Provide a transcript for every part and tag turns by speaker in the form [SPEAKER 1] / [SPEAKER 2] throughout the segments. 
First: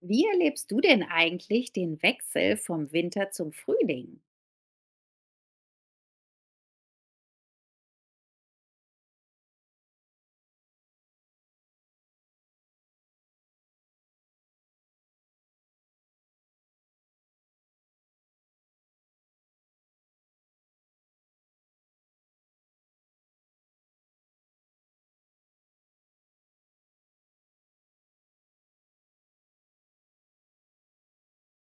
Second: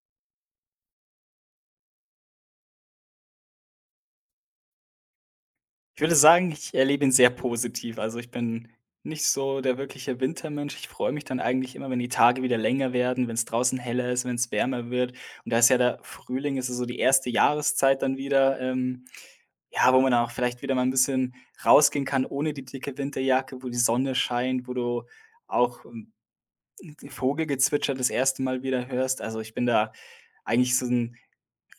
[SPEAKER 1] Wie erlebst du denn eigentlich den Wechsel vom Winter zum Frühling?
[SPEAKER 2] Ich würde sagen, ich erlebe ihn sehr positiv. Also, ich bin nicht so der wirkliche Wintermensch. Ich freue mich dann eigentlich immer, wenn die Tage wieder länger werden, wenn es draußen heller ist, wenn es wärmer wird. Und da ist ja der Frühling ist ja so die erste Jahreszeit dann wieder, ja, wo man dann auch vielleicht wieder mal ein bisschen rausgehen kann ohne die dicke Winterjacke, wo die Sonne scheint, wo du auch, Vogelgezwitscher das erste Mal wieder hörst. Also, ich bin da eigentlich so ein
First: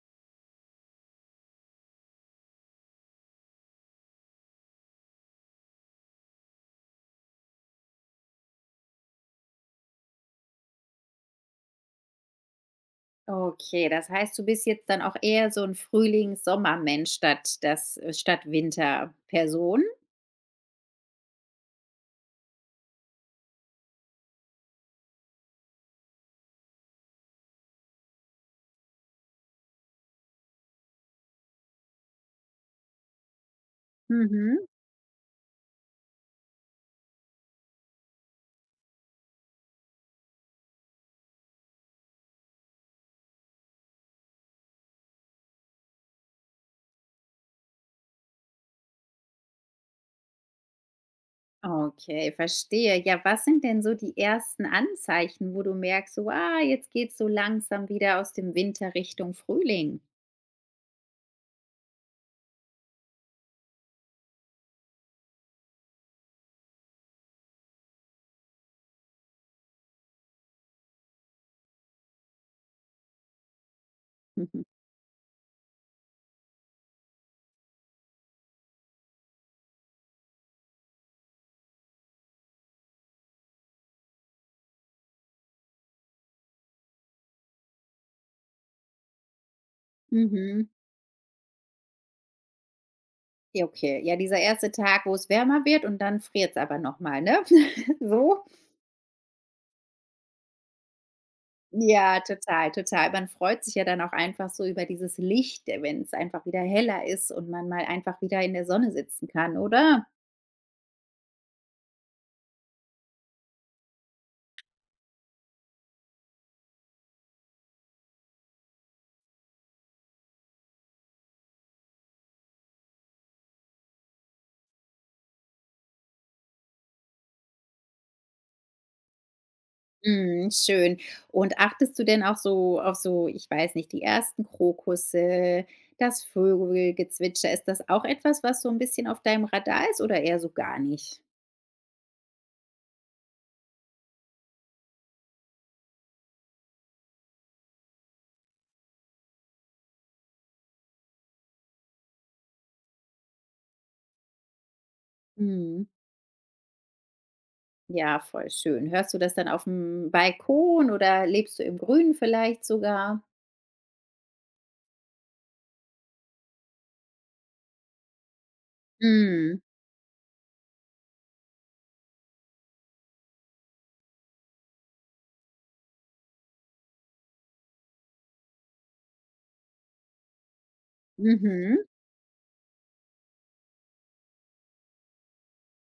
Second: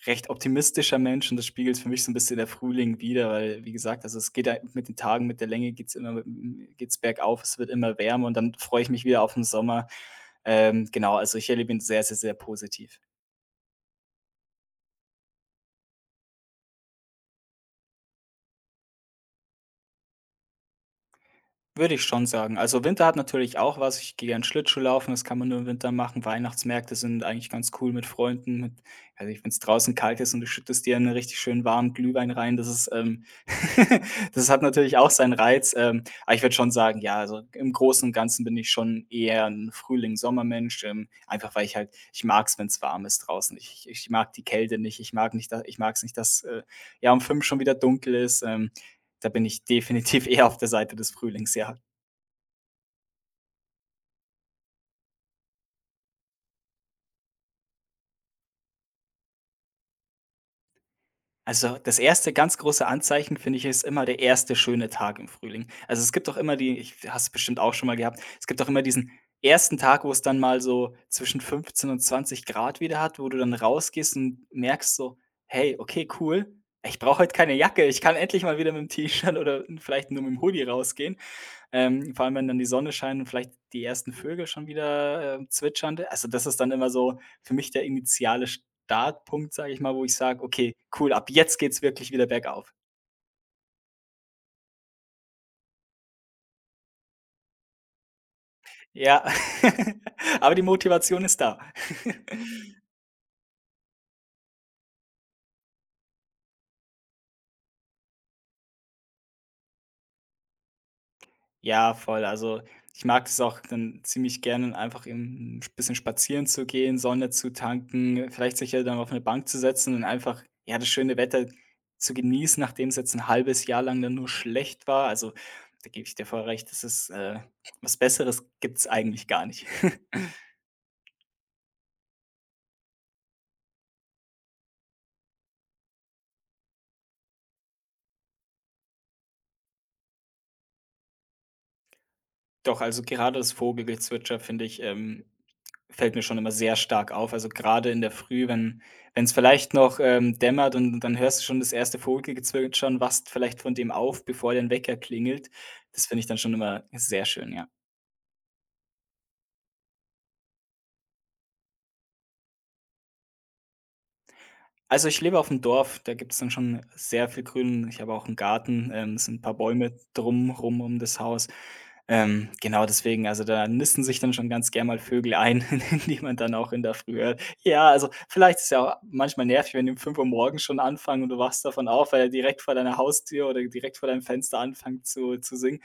[SPEAKER 2] recht optimistischer Mensch und das spiegelt für mich so ein bisschen der Frühling wider, weil, wie gesagt, also, es geht ja mit den Tagen, mit der Länge geht's immer hm, geht's bergauf, es wird immer wärmer und dann freue ich mich wieder auf den Sommer. Genau, also, ich erlebe ihn sehr, sehr, sehr positiv.
[SPEAKER 1] Okay, das heißt, du bist jetzt dann auch eher so 'n Frühlings-Sommermensch statt das statt Winterperson?
[SPEAKER 2] Würde ich schon sagen. Also, Winter hat natürlich auch was. Ich gehe gern Schlittschuh laufen, das kann man nur im Winter machen. Weihnachtsmärkte sind eigentlich ganz cool mit Freunden. Mit also, wenn es draußen kalt ist und du schüttest dir 'n richtig schönen warmen Glühwein rein, das ist, das hat
[SPEAKER 1] Mhm.
[SPEAKER 2] natürlich auch seinen Reiz. Aber ich würde schon sagen, ja, also, im Großen und Ganzen bin ich schon eher ein frühling sommermensch einfach weil ich halt ich mag es, wenn es warm ist draußen. Ich mag die Kälte nicht. Ich mag nicht da ich mag es nicht, dass, ja, um 5 schon wieder dunkel ist. Da bin ich definitiv eher auf der Seite des Frühlings, ja.
[SPEAKER 1] Okay, verstehe. Ja, was sind denn so die ersten Anzeichen, wo du merkst, so: „Ah, jetzt geht's so langsam wieder aus dem Winter Richtung Frühling?“
[SPEAKER 2] Also, das erste ganz große Anzeichen, finde ich, ist immer der erste schöne Tag im Frühling. Also, es gibt doch immer die ich hast bestimmt auch schon mal gehabt, es gibt doch immer diesen ersten Tag, wo es dann mal so zwischen 15 und 20 Grad wieder hat, wo du dann rausgehst und
[SPEAKER 1] Mhm.
[SPEAKER 2] merkst so: „Hey, okay, cool. Ich brauche heute keine Jacke. Ich kann endlich mal wieder mit'm T-Shirt oder vielleicht nur mit dem Hoodie rausgehen vor allem, wenn dann die Sonne scheint und vielleicht die ersten Vögel schon wieder, zwitschern. Also, das ist dann immer so für mich der initiale Startpunkt, sage ich mal, wo ich sage:
[SPEAKER 1] Mhm.
[SPEAKER 2] „Okay, cool, ab jetzt geht's wirklich wieder bergauf.“
[SPEAKER 1] Ja, okay. Ja, dieser erste Tag, wo's wärmer wird und dann friert's aber noch mal, ne? So?
[SPEAKER 2] Ja, aber die Motivation ist da.
[SPEAKER 1] Ja, total, total. Man freut sich ja dann auch einfach so über dieses Licht, wenn es einfach wieder heller ist und man mal einfach wieder in der Sonne sitzen kann, oder?
[SPEAKER 2] Ja, voll. Also, ich mag es auch dann ziemlich gerne, einfach eben 'n bisschen spazieren zu gehen, Sonne zu tanken, vielleicht sich ja dann auf eine Bank zu setzen und einfach, ja, das schöne Wetter zu genießen, nachdem es jetzt ein halbes Jahr lang dann nur schlecht war. Also, da gebe ich dir voll recht, das ist, was Besseres gibt's eigentlich gar nicht.
[SPEAKER 1] Mhm, schön. Und achtest du denn auch so auf so, ich weiß nicht, die ersten Krokusse, das Vögelgezwitscher? Ist das auch etwas, was so ein bisschen auf deinem Radar ist oder eher so gar nicht?
[SPEAKER 2] Doch, also, gerade das Vogelgezwitscher finde ich, fällt mir schon immer sehr stark auf. Also, gerade in der Früh, wenn es vielleicht noch, dämmert und dann hörst du schon das erste Vogelgezwitscher und wachst vielleicht von dem auf, bevor dein Wecker klingelt.
[SPEAKER 1] Mhm.
[SPEAKER 2] Das finde ich dann schon immer sehr schön, ja.
[SPEAKER 1] Ja, voll schön. Hörst du das dann auf dem Balkon oder lebst du im Grünen vielleicht sogar?
[SPEAKER 2] Also, ich lebe auf'm Dorf, da gibt es dann schon sehr viel Grün. Ich habe auch einen Garten, es sind ein paar
[SPEAKER 1] Mhm.
[SPEAKER 2] Bäume drum rum um das Haus. Genau deswegen, also, da nisten sich dann schon ganz gern mal Vögel ein, die man dann auch in der Früh hört. Ja, also, vielleicht ist ja auch manchmal nervig, wenn die um 5 Uhr morgens schon anfangen und du wachst
[SPEAKER 1] Mhm.
[SPEAKER 2] davon auf, weil er direkt vor deiner Haustür oder direkt vor deinem Fenster anfängt zu singen.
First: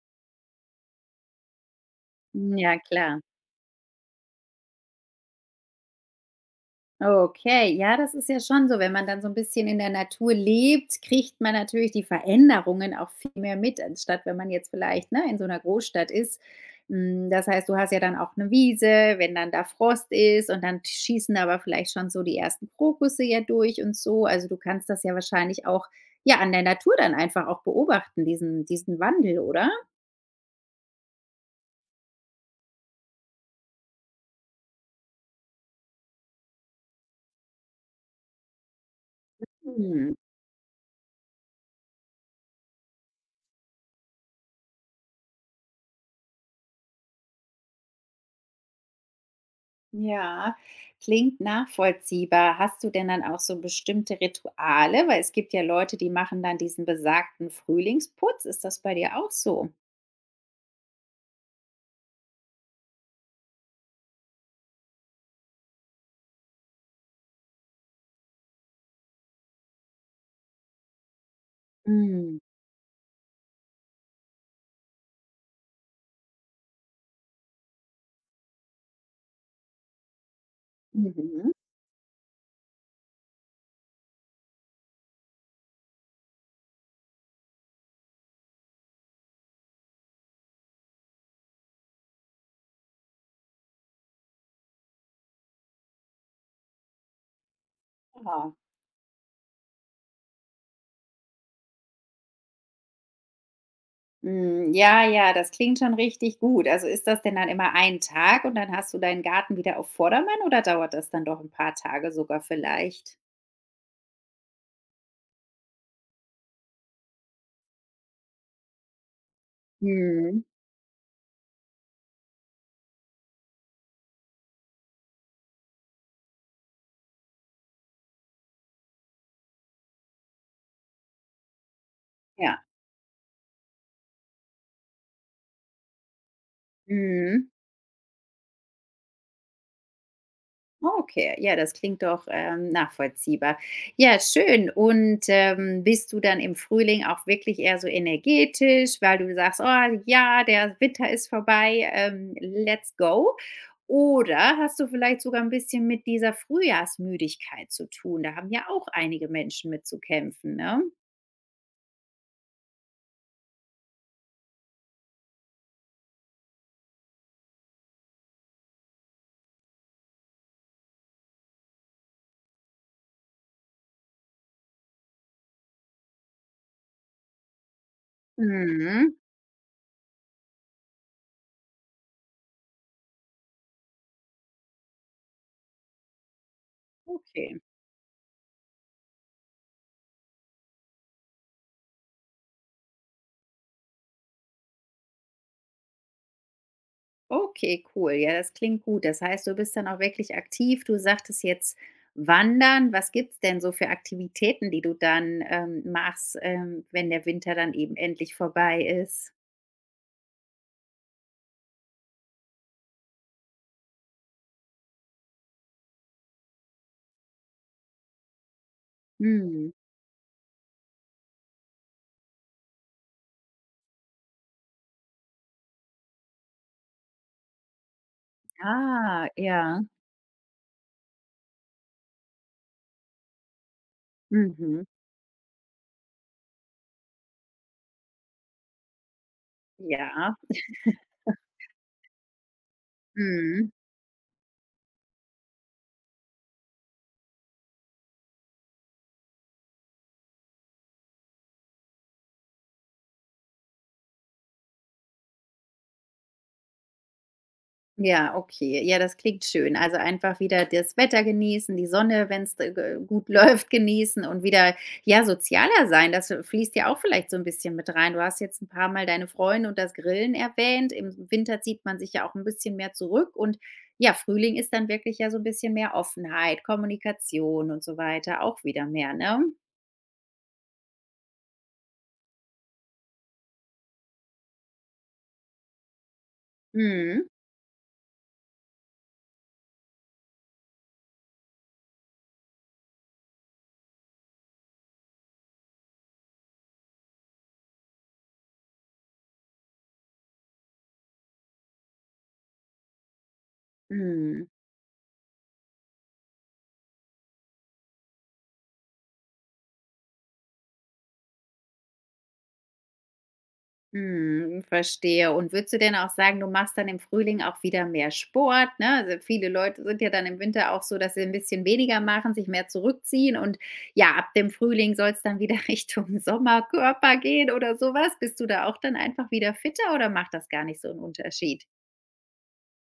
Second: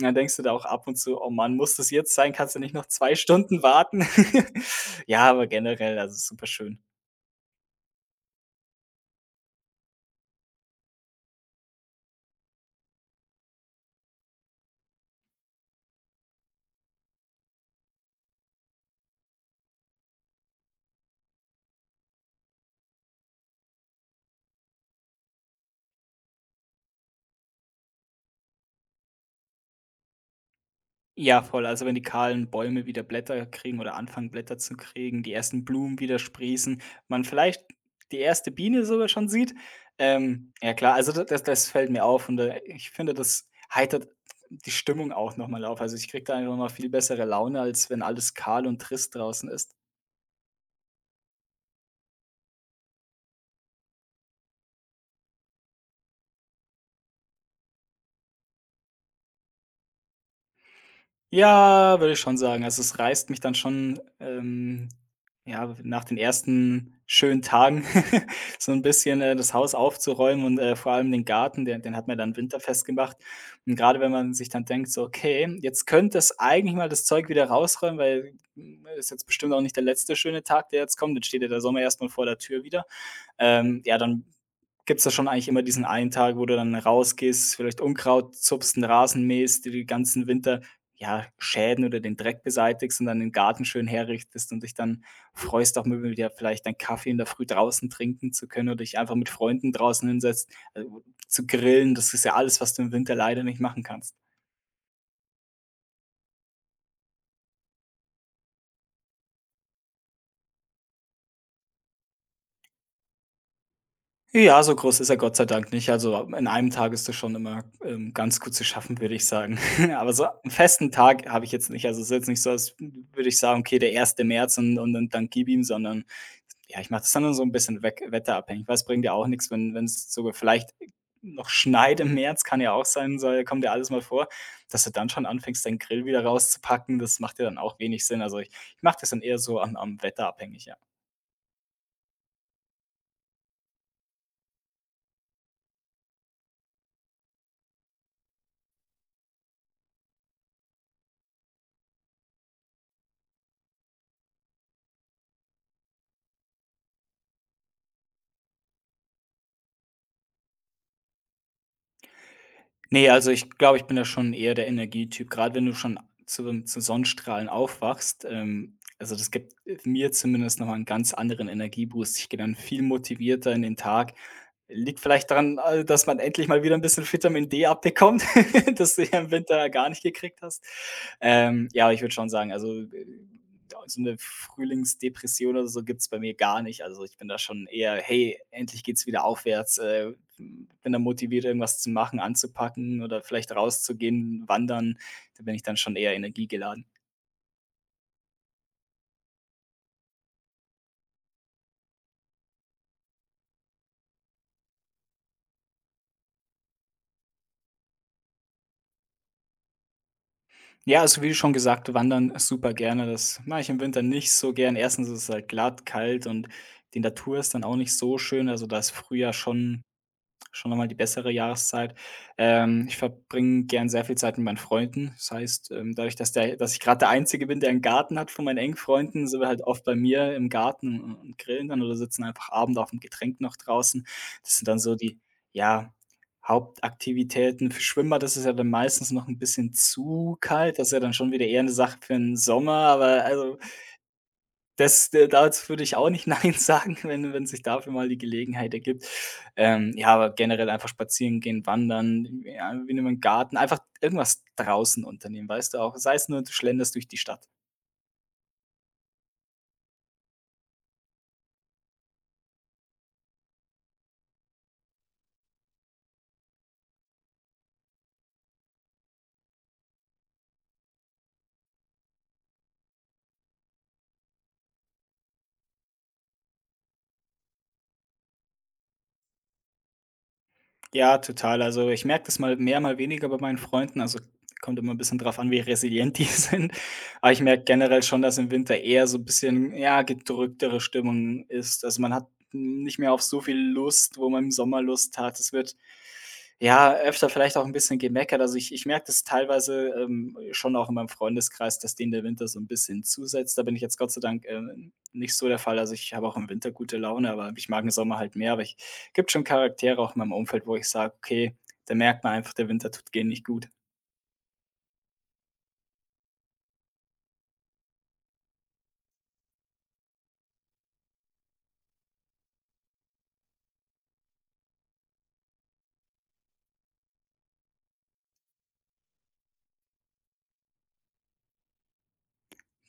[SPEAKER 2] Und dann denkst du da auch ab und zu: „Oh Mann, muss das jetzt sein? Kannst du nicht
[SPEAKER 1] Ja,
[SPEAKER 2] noch 2
[SPEAKER 1] klar.
[SPEAKER 2] Stunden warten?“ Ja, aber generell, also, super schön.
[SPEAKER 1] Okay, ja, das ist ja schon so. Wenn man dann so ein bisschen in der Natur lebt, kriegt man natürlich die Veränderungen auch viel mehr mit, anstatt wenn man jetzt vielleicht, ne, in so einer Großstadt ist. Hm, das heißt, du hast ja dann auch eine Wiese, wenn dann da Frost ist und dann schießen aber vielleicht schon so die ersten Krokusse ja durch und so. Also, du kannst das ja wahrscheinlich auch, ja, an der Natur dann einfach auch beobachten, diesen Wandel, oder?
[SPEAKER 2] Ja, voll. Also, wenn die kahlen Bäume wieder Blätter kriegen oder anfangen, Blätter zu kriegen, die ersten Blumen wieder sprießen, man vielleicht die erste Biene sogar schon sieht.
[SPEAKER 1] Mhm.
[SPEAKER 2] Ja klar, also da das fällt mir auf und, ich finde, das heitert die Stimmung auch noch mal auf. Also, ich kriege da einfach noch mal viel bessere Laune, als wenn alles kahl und trist draußen ist.
[SPEAKER 1] Ja, klingt nachvollziehbar. Hast du denn dann auch so bestimmte Rituale? Weil es gibt ja Leute, die machen dann diesen besagten Frühlingsputz. Ist das bei dir auch so?
[SPEAKER 2] Ja, würde ich schon sagen. Also, es reißt mich dann schon, ja, nach den ersten schönen Tagen so ein bisschen, das Haus aufzuräumen und, vor allem den Garten, den hat man dann
[SPEAKER 1] Mm.
[SPEAKER 2] winterfest gemacht. Und gerade wenn man sich dann denkt so: „Okay, jetzt könnte es eigentlich mal das Zeug wieder rausräumen, weil, ist jetzt bestimmt auch nicht der letzte schöne Tag, der jetzt kommt. Dann steht ja
[SPEAKER 1] Mhm.
[SPEAKER 2] der Sommer erst mal vor der Tür wieder.“ Ja, dann gibt's da schon eigentlich immer diesen einen Tag, wo du dann rausgehst, vielleicht Unkraut zupfst, 'n Rasen mähst, dir die ganzen Winter ja, Schäden oder den Dreck beseitigst und dann den Garten schön herrichtest und dich dann freust, auch mal wieder vielleicht einen Kaffee in der Früh draußen trinken zu
[SPEAKER 1] Ja.
[SPEAKER 2] können oder dich einfach mit Freunden draußen hinsetzt, zu grillen. Das ist ja alles, was du im Winter leider nicht machen kannst.
[SPEAKER 1] Mm, ja, ja, das klingt schon richtig gut. Also ist das denn dann immer ein Tag und dann hast du deinen Garten wieder auf Vordermann oder dauert das dann doch ein paar Tage sogar vielleicht?
[SPEAKER 2] Ja, so groß ist er Gott sei Dank nicht. Also, in einem Tag ist das schon immer, ganz gut zu schaffen, würde ich sagen. Aber so
[SPEAKER 1] Mhm.
[SPEAKER 2] einen festen Tag habe ich jetzt nicht. Also, es ist jetzt nicht so, als würde ich sagen: „Okay, der erste März und und dann gib ihm“, sondern ja, ich mache das dann so ein bisschen weg wetterabhängig, weil es bringt ja auch nichts, wenn es sogar vielleicht noch schneit im März, kann
[SPEAKER 1] Ja.
[SPEAKER 2] ja auch sein, soll kommt ja alles mal vor, dass du dann schon anfängst, deinen Grill wieder rauszupacken. Das macht ja
[SPEAKER 1] Mhm.
[SPEAKER 2] dann auch wenig Sinn. Also, ich mache das dann eher so am Wetter abhängig, ja.
[SPEAKER 1] Okay, ja, das klingt doch, nachvollziehbar. Ja, schön. Und, bist du dann im Frühling auch wirklich eher so energetisch, weil du sagst: „Oh ja, der Winter ist vorbei, let's go.“ Oder hast du vielleicht sogar ein bisschen mit dieser Frühjahrsmüdigkeit zu tun? Da haben ja auch einige Menschen mit zu kämpfen, ne?
[SPEAKER 2] Ne, also ich glaube, ich bin da schon eher der Energietyp, gerade wenn du schon zu Sonnenstrahlen aufwachst. Also das gibt mir zumindest noch einen ganz anderen Energieboost. Ich gehe dann viel motivierter in den Tag. Liegt vielleicht daran, dass man endlich mal wieder ein bisschen Vitamin D abbekommt, das du
[SPEAKER 1] Mhm,
[SPEAKER 2] ja im Winter gar nicht gekriegt hast. Ja, aber ich würde schon sagen, also, so 'ne Frühlingsdepression oder so gibt es bei mir gar nicht. Also, ich bin da
[SPEAKER 1] okay.
[SPEAKER 2] schon eher: „Hey, endlich geht's wieder aufwärts, bin dann motiviert, irgendwas zu machen, anzupacken oder vielleicht rauszugehen, wandern. Da bin ich dann schon eher energiegeladen.
[SPEAKER 1] Okay, cool. Ja, das klingt gut. Das heißt, du bist dann auch wirklich aktiv. Du sagtest jetzt Wandern. Was gibt's denn so für Aktivitäten, die du dann, machst, wenn der Winter dann eben endlich vorbei ist?
[SPEAKER 2] Ja, also wie schon gesagt, wandern super gerne. Das mache ich im Winter nicht so gern. Erstens ist es halt glatt, kalt und die Natur ist dann auch nicht so schön. Also da ist Frühjahr
[SPEAKER 1] Mhm.
[SPEAKER 2] schon schon noch die bessere Jahreszeit. Ich verbringe gern sehr viel Zeit mit meinen Freunden. Das heißt, dadurch, dass ich gerade der Einzige bin, der einen Garten hat von meinen engen Freunden,
[SPEAKER 1] Ah,
[SPEAKER 2] sind wir halt
[SPEAKER 1] ja.
[SPEAKER 2] oft bei mir im Garten u und grillen dann oder sitzen einfach Abend auf dem Getränk noch draußen. Das sind dann
[SPEAKER 1] Mhm.
[SPEAKER 2] so die, ja, Hauptaktivitäten. Für Schwimmbad ist es ja dann meistens noch ein bisschen zu
[SPEAKER 1] Ja.
[SPEAKER 2] kalt. Das ist ja dann schon wieder eher eine Sache für den Sommer, aber also
[SPEAKER 1] Mhm.
[SPEAKER 2] das d dazu würde ich auch nicht nein sagen, wenn sich dafür mal die Gelegenheit ergibt. Ja, aber generell einfach spazieren gehen, wandern, ja, irgendwie in 'nem Garten, einfach irgendwas draußen unternehmen, weißt du auch? Sei es nur, du schlenderst durch die Stadt.
[SPEAKER 1] Ja, okay. Ja, das klingt schön. Also einfach wieder das Wetter genießen, die Sonne, wenn es gut läuft, genießen und wieder, ja, sozialer sein. Das, fließt ja auch vielleicht so ein bisschen mit rein. Du hast jetzt ein paar mal deine Freunde und das Grillen erwähnt. Im Winter zieht man sich ja auch ein bisschen mehr zurück und ja, Frühling ist dann wirklich ja so ein bisschen mehr Offenheit, Kommunikation und so weiter, auch wieder mehr, ne?
[SPEAKER 2] Ja, total. Also, ich merke das mal mehr, mal weniger bei meinen Freunden. Also, kommt immer ein bisschen drauf an, wie resilient die sind.
[SPEAKER 1] Mhm,
[SPEAKER 2] Aber ich merke generell schon, dass im Winter eher so ein bisschen, ja, gedrücktere Stimmung ist. Also, man hat nicht mehr auf so viel Lust, wo man im Sommer Lust hat. Es wird, ja, öfter vielleicht auch ein bisschen gemeckert. Also, ich merke das teilweise, schon auch in meinem Freundeskreis, dass denen der Winter so ein bisschen zusetzt. Da bin ich jetzt Gott sei Dank,
[SPEAKER 1] mhm.
[SPEAKER 2] nicht so der Fall. Also, ich habe auch im Winter gute Laune, aber ich mag den Sommer halt mehr, aber ich gibt schon Charaktere auch in meinem Umfeld, wo ich sage: „Okay, da merkt man einfach, der Winter tut gehen nicht gut.“
[SPEAKER 1] Mhm, verstehe. Und würdest du denn auch sagen, du machst dann im Frühling auch wieder mehr Sport, ne? Also, viele Leute sind ja dann im Winter auch so, dass sie ein bisschen weniger machen, sich mehr zurückziehen und ja, ab dem Frühling soll es dann wieder Richtung Sommerkörper gehen oder sowas? Bist du da auch dann einfach wieder fitter oder macht das gar nicht so einen Unterschied?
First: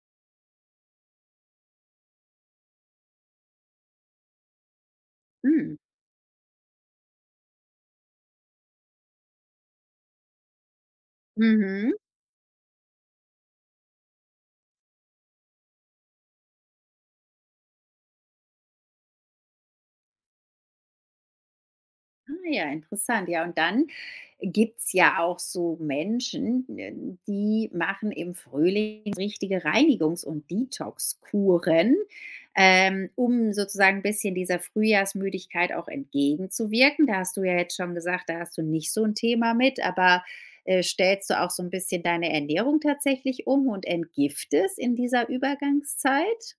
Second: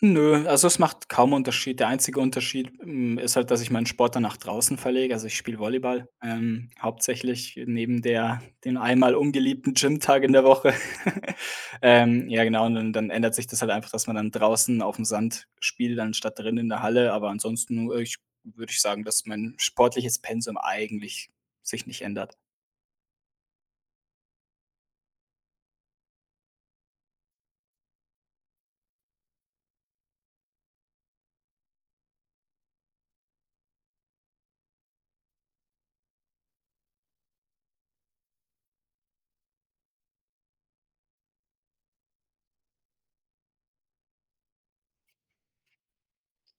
[SPEAKER 2] Nö, also es macht kaum Unterschied. Der einzige Unterschied, ist halt, dass ich meinen Sport dann nach draußen verlege. Also, ich spiele
[SPEAKER 1] Mhm.
[SPEAKER 2] Volleyball, hauptsächlich neben der den einmal ungeliebten Gymtag in der Woche.
[SPEAKER 1] Mhm.
[SPEAKER 2] Ja genau, und dann ändert sich das halt einfach, dass man dann draußen auf dem Sand spielt, anstatt drin in der Halle. Aber ansonsten, ich würde ich sagen, dass mein sportliches Pensum eigentlich sich nicht ändert.
[SPEAKER 1] Ah ja, interessant. Ja, und dann gibt's ja auch so Menschen, die machen im Frühling richtige Reinigungs- und Detoxkuren, um sozusagen ein bisschen dieser Frühjahrsmüdigkeit auch entgegenzuwirken. Da hast du ja jetzt schon gesagt, da hast du nicht so ein Thema mit, aber, stellst du auch so ein bisschen deine Ernährung tatsächlich um und entgiftest in dieser Übergangszeit?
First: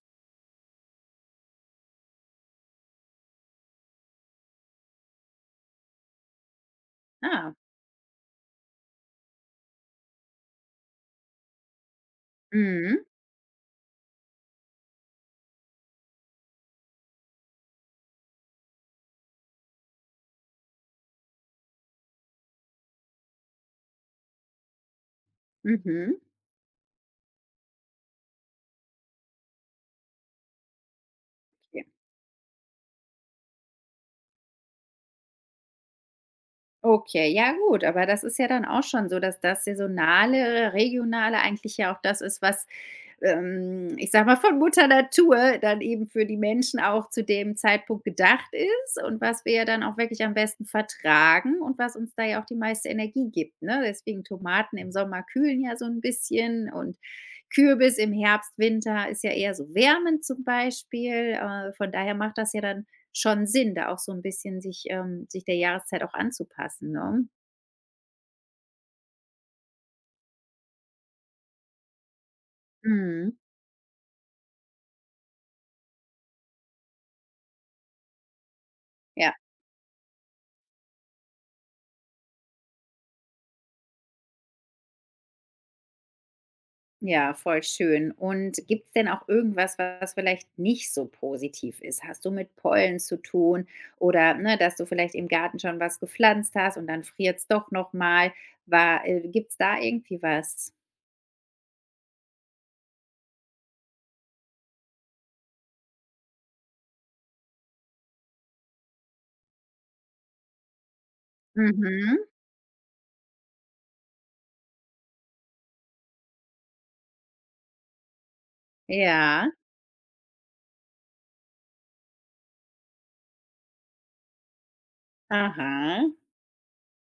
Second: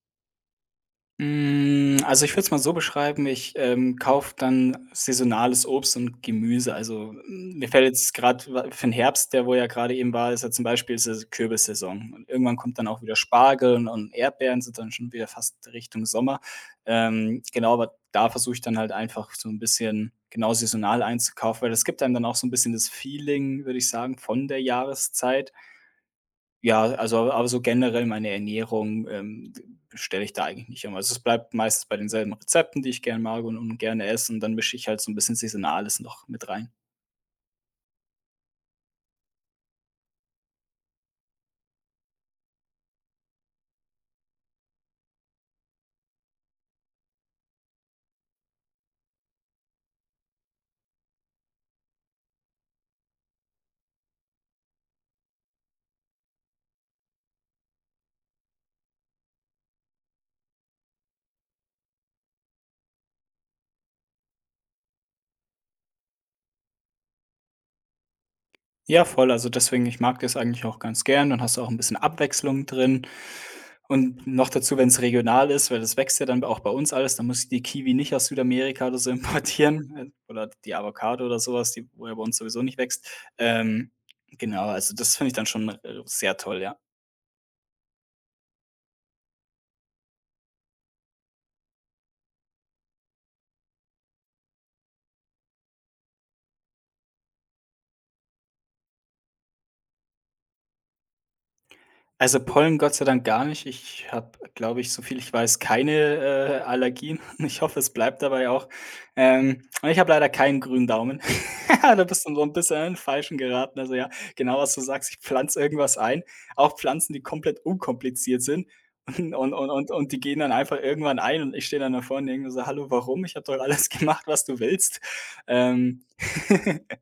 [SPEAKER 2] Hm, also, ich würde es mal so beschreiben, ich, kaufe dann saisonales Obst und Gemüse. Also,
[SPEAKER 1] Ah,
[SPEAKER 2] mir fällt jetzt gerade für den Herbst, der wo ja gerade eben war, ist ja so Kürbissaison, und irgendwann kommt dann auch
[SPEAKER 1] mhm,
[SPEAKER 2] wieder Spargel und Erdbeeren sind dann schon wieder fast Richtung Sommer. Genau, aber da versuche ich dann halt einfach so ein bisschen genau saisonal einzukaufen, weil das gibt einem dann auch so ein bisschen das Feeling, würde ich sagen, von der Jahreszeit.
[SPEAKER 1] mhm.
[SPEAKER 2] Ja, also aber so generell meine Ernährung, stelle ich da eigentlich nicht um. Also, es bleibt meistens bei denselben Rezepten, die ich gerne mag und gerne esse, und dann mische ich halt so ein bisschen Saisonales noch mit rein.
[SPEAKER 1] Okay, ja gut, aber das ist ja dann auch schon so, dass das saisonale, regionale eigentlich ja auch das ist, was ich sage mal, von Mutter Natur dann eben für die Menschen auch zu dem Zeitpunkt gedacht ist und was wir ja dann auch wirklich am besten vertragen und was uns da ja auch die meiste Energie gibt. Ne? Deswegen Tomaten im Sommer kühlen ja so ein bisschen und Kürbis im Herbst, Winter ist ja eher so wärmend zum Beispiel. Von daher macht das ja dann schon Sinn, da auch so ein bisschen sich, sich der Jahreszeit auch anzupassen. Ne?
[SPEAKER 2] Ja, voll, also deswegen, ich mag das eigentlich auch ganz gern, dann hast du auch ein bisschen Abwechslung drin,
[SPEAKER 1] Mhm.
[SPEAKER 2] und noch dazu, wenn es regional ist, weil das wächst ja dann auch bei uns alles, dann muss ich die Kiwi nicht aus Südamerika oder so
[SPEAKER 1] Ja.
[SPEAKER 2] importieren, oder die Avocado oder sowas, die wo ja bei uns sowieso nicht wächst. Ähm, genau, also das finde ich dann schon, sehr toll, ja.
[SPEAKER 1] Ja, voll schön. Und gibt's denn auch irgendwas, was vielleicht nicht so positiv ist? Hast du mit Pollen zu tun oder, ne, dass du vielleicht im Garten schon was gepflanzt hast und dann friert's doch noch mal? War Gibt's da irgendwie was?
[SPEAKER 2] Also, Pollen Gott sei Dank gar nicht. Ich habe, glaube ich, so viel ich weiß, keine, Allergien. Ich hoffe, es bleibt dabei auch. Und ich habe leider keinen grünen Daumen. Ja, da
[SPEAKER 1] Mhm.
[SPEAKER 2] bist du so ein bisschen in den Falschen geraten. Also, ja, genau, was du sagst, ich pflanze irgendwas ein, auch Pflanzen, die komplett unkompliziert sind, und
[SPEAKER 1] Ja.
[SPEAKER 2] und und und und die gehen dann einfach irgendwann ein, und ich stehe dann da vorne und denke mir so: „Hallo, warum? Ich habe doch alles gemacht, was du willst.“ Ähm,
[SPEAKER 1] Aha.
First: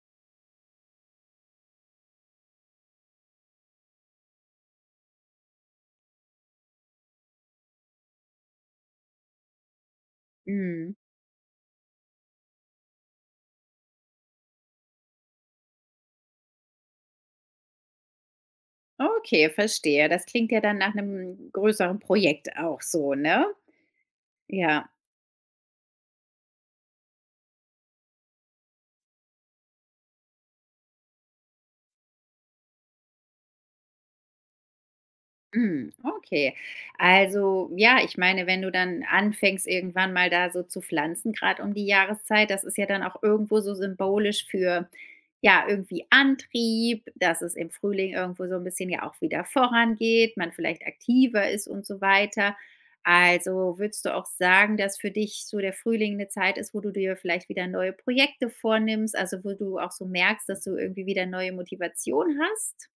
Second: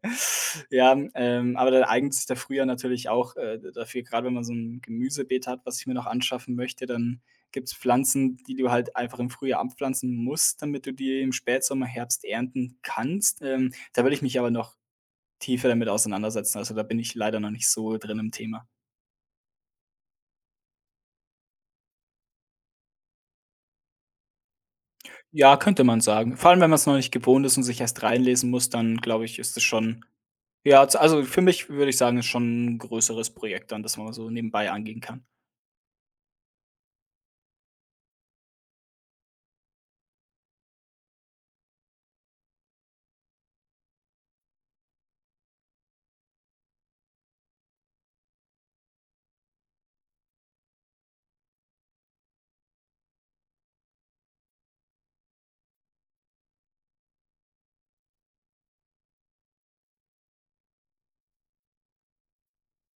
[SPEAKER 2] ja, aber dann eignet sich der Frühjahr natürlich auch, dafür, gerade wenn man so ein Gemüsebeet hat, was ich mir noch anschaffen möchte, dann gibt's Pflanzen, die du halt einfach im Frühjahr anpflanzen musst, damit du
[SPEAKER 1] Mhm.
[SPEAKER 2] die im Spätsommer, Herbst ernten kannst. Da würde ich mich aber noch tiefer damit auseinandersetzen. Also, da bin ich leider noch nicht so drin im Thema.
[SPEAKER 1] Okay, verstehe. Das klingt ja dann nach einem größeren Projekt auch so, ne? Ja.
[SPEAKER 2] Ja, könnte man sagen. Vor allem, wenn man es noch nicht gewohnt ist und sich erst reinlesen muss, dann glaube ich, ist es schon ja, z also, für mich würde ich sagen, ist schon ein größeres Projekt dann, das man so nebenbei angehen kann.
[SPEAKER 1] Hm, okay. Also, ja, ich meine, wenn du dann anfängst, irgendwann mal da so zu pflanzen, gerade um die Jahreszeit, das ist ja dann auch irgendwo so symbolisch für, ja, irgendwie Antrieb, dass es im Frühling irgendwo so ein bisschen ja auch wieder vorangeht, man vielleicht aktiver ist und so weiter. Also, würdest du auch sagen, dass für dich so der Frühling eine Zeit ist, wo du dir vielleicht wieder neue Projekte vornimmst, also, wo du auch so merkst, dass du irgendwie wieder neue Motivation hast?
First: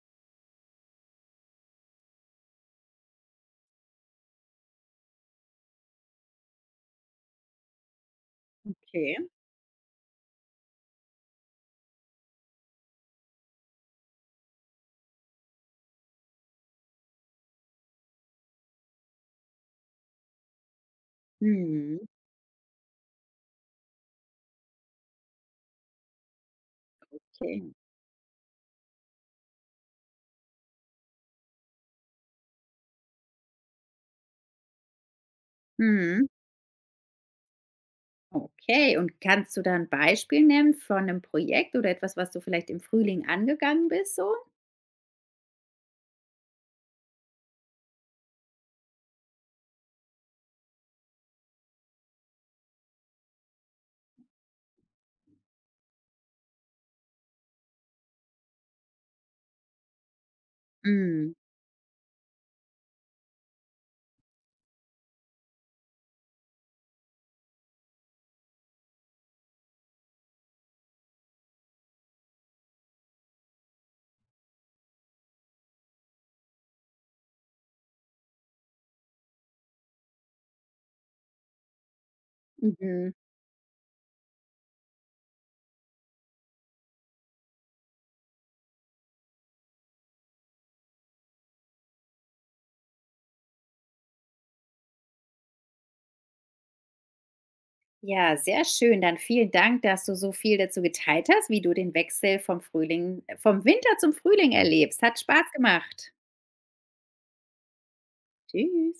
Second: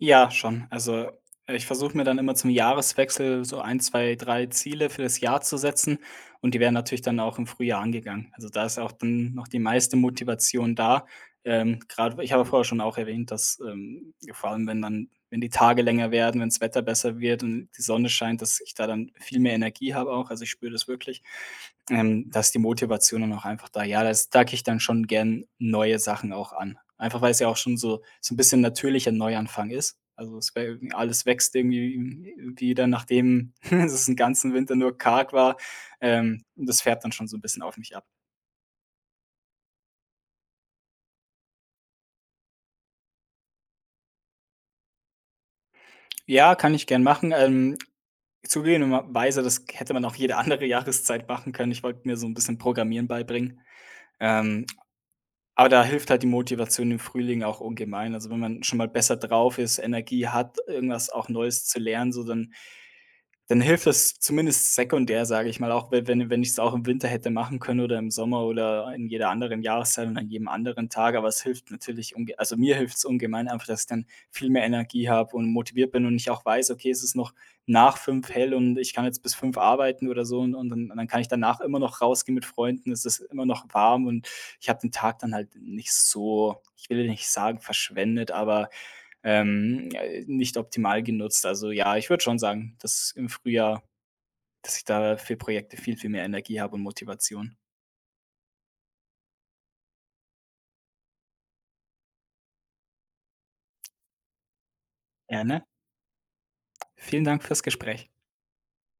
[SPEAKER 2] Ja, schon. Also, ich versuche mir dann immer zum Jahreswechsel so ein, 2, 3 Ziele für das Jahr zu setzen, und die werden natürlich dann auch im Frühjahr angegangen. Also, da ist auch
[SPEAKER 1] Okay.
[SPEAKER 2] dann noch die meiste Motivation da. Grad ich habe vorher schon auch erwähnt, dass, vor allem, wenn die Tage länger werden, wenn's Wetter besser wird und die Sonne scheint, dass ich da dann viel mehr Energie habe auch. Also, ich spüre das wirklich.
[SPEAKER 1] Mhm,
[SPEAKER 2] Da die Motivation dann auch einfach da. Ja, das da gehe ich dann schon gern neue Sachen auch an. Einfach weil es ja auch
[SPEAKER 1] okay.
[SPEAKER 2] schon so ein bisschen natürlicher Neuanfang ist. Also, es wär alles wächst irgendwie wieder, nachdem es 'n ganzen Winter nur karg war.
[SPEAKER 1] Mhm.
[SPEAKER 2] Das fährt dann schon so ein bisschen auf mich ab.
[SPEAKER 1] Okay, und kannst du da ein Beispiel nennen von einem Projekt oder etwas, was du vielleicht im Frühling angegangen bist so?
[SPEAKER 2] Ja, kann ich gern machen. Zugegebenerweise, das hätte man auch jede andere Jahreszeit machen können. Ich wollte mir so ein bisschen Programmieren beibringen. Ähm Aber da hilft halt die Motivation im Frühling auch ungemein. Also, wenn man schon mal besser drauf ist, Energie hat, irgendwas auch
[SPEAKER 1] Mhm,
[SPEAKER 2] Neues zu lernen, so dann dann hilft das zumindest sekundär, sage ich mal, auch wenn ich es auch im Winter hätte machen können oder im Sommer oder in jeder anderen Jahreszeit und an jedem anderen Tag, aber es hilft natürlich unge also mir hilft es ungemein einfach, dass ich dann viel mehr Energie habe und motiviert bin und ich auch weiß: „Okay, es ist noch nach 5 hell und ich kann jetzt bis 5 arbeiten oder so, und dann kann ich danach immer noch rausgehen mit Freunden. Es
[SPEAKER 1] mhm.
[SPEAKER 2] ist immer noch warm, und ich habe den Tag dann halt nicht so, ich will nicht sagen verschwendet, aber nicht optimal genutzt. Also ja, ich würde schon sagen, dass im Frühjahr dass ich da für Projekte viel, viel mehr Energie habe und Motivation.
[SPEAKER 1] Ja, sehr schön. Dann vielen Dank, dass du so viel dazu geteilt hast, wie du den Wechsel vom Winter zum Frühling erlebst. Hat Spaß
[SPEAKER 2] Gerne.
[SPEAKER 1] gemacht.
[SPEAKER 2] Vielen Dank fürs Gespräch.
[SPEAKER 1] Tschüss.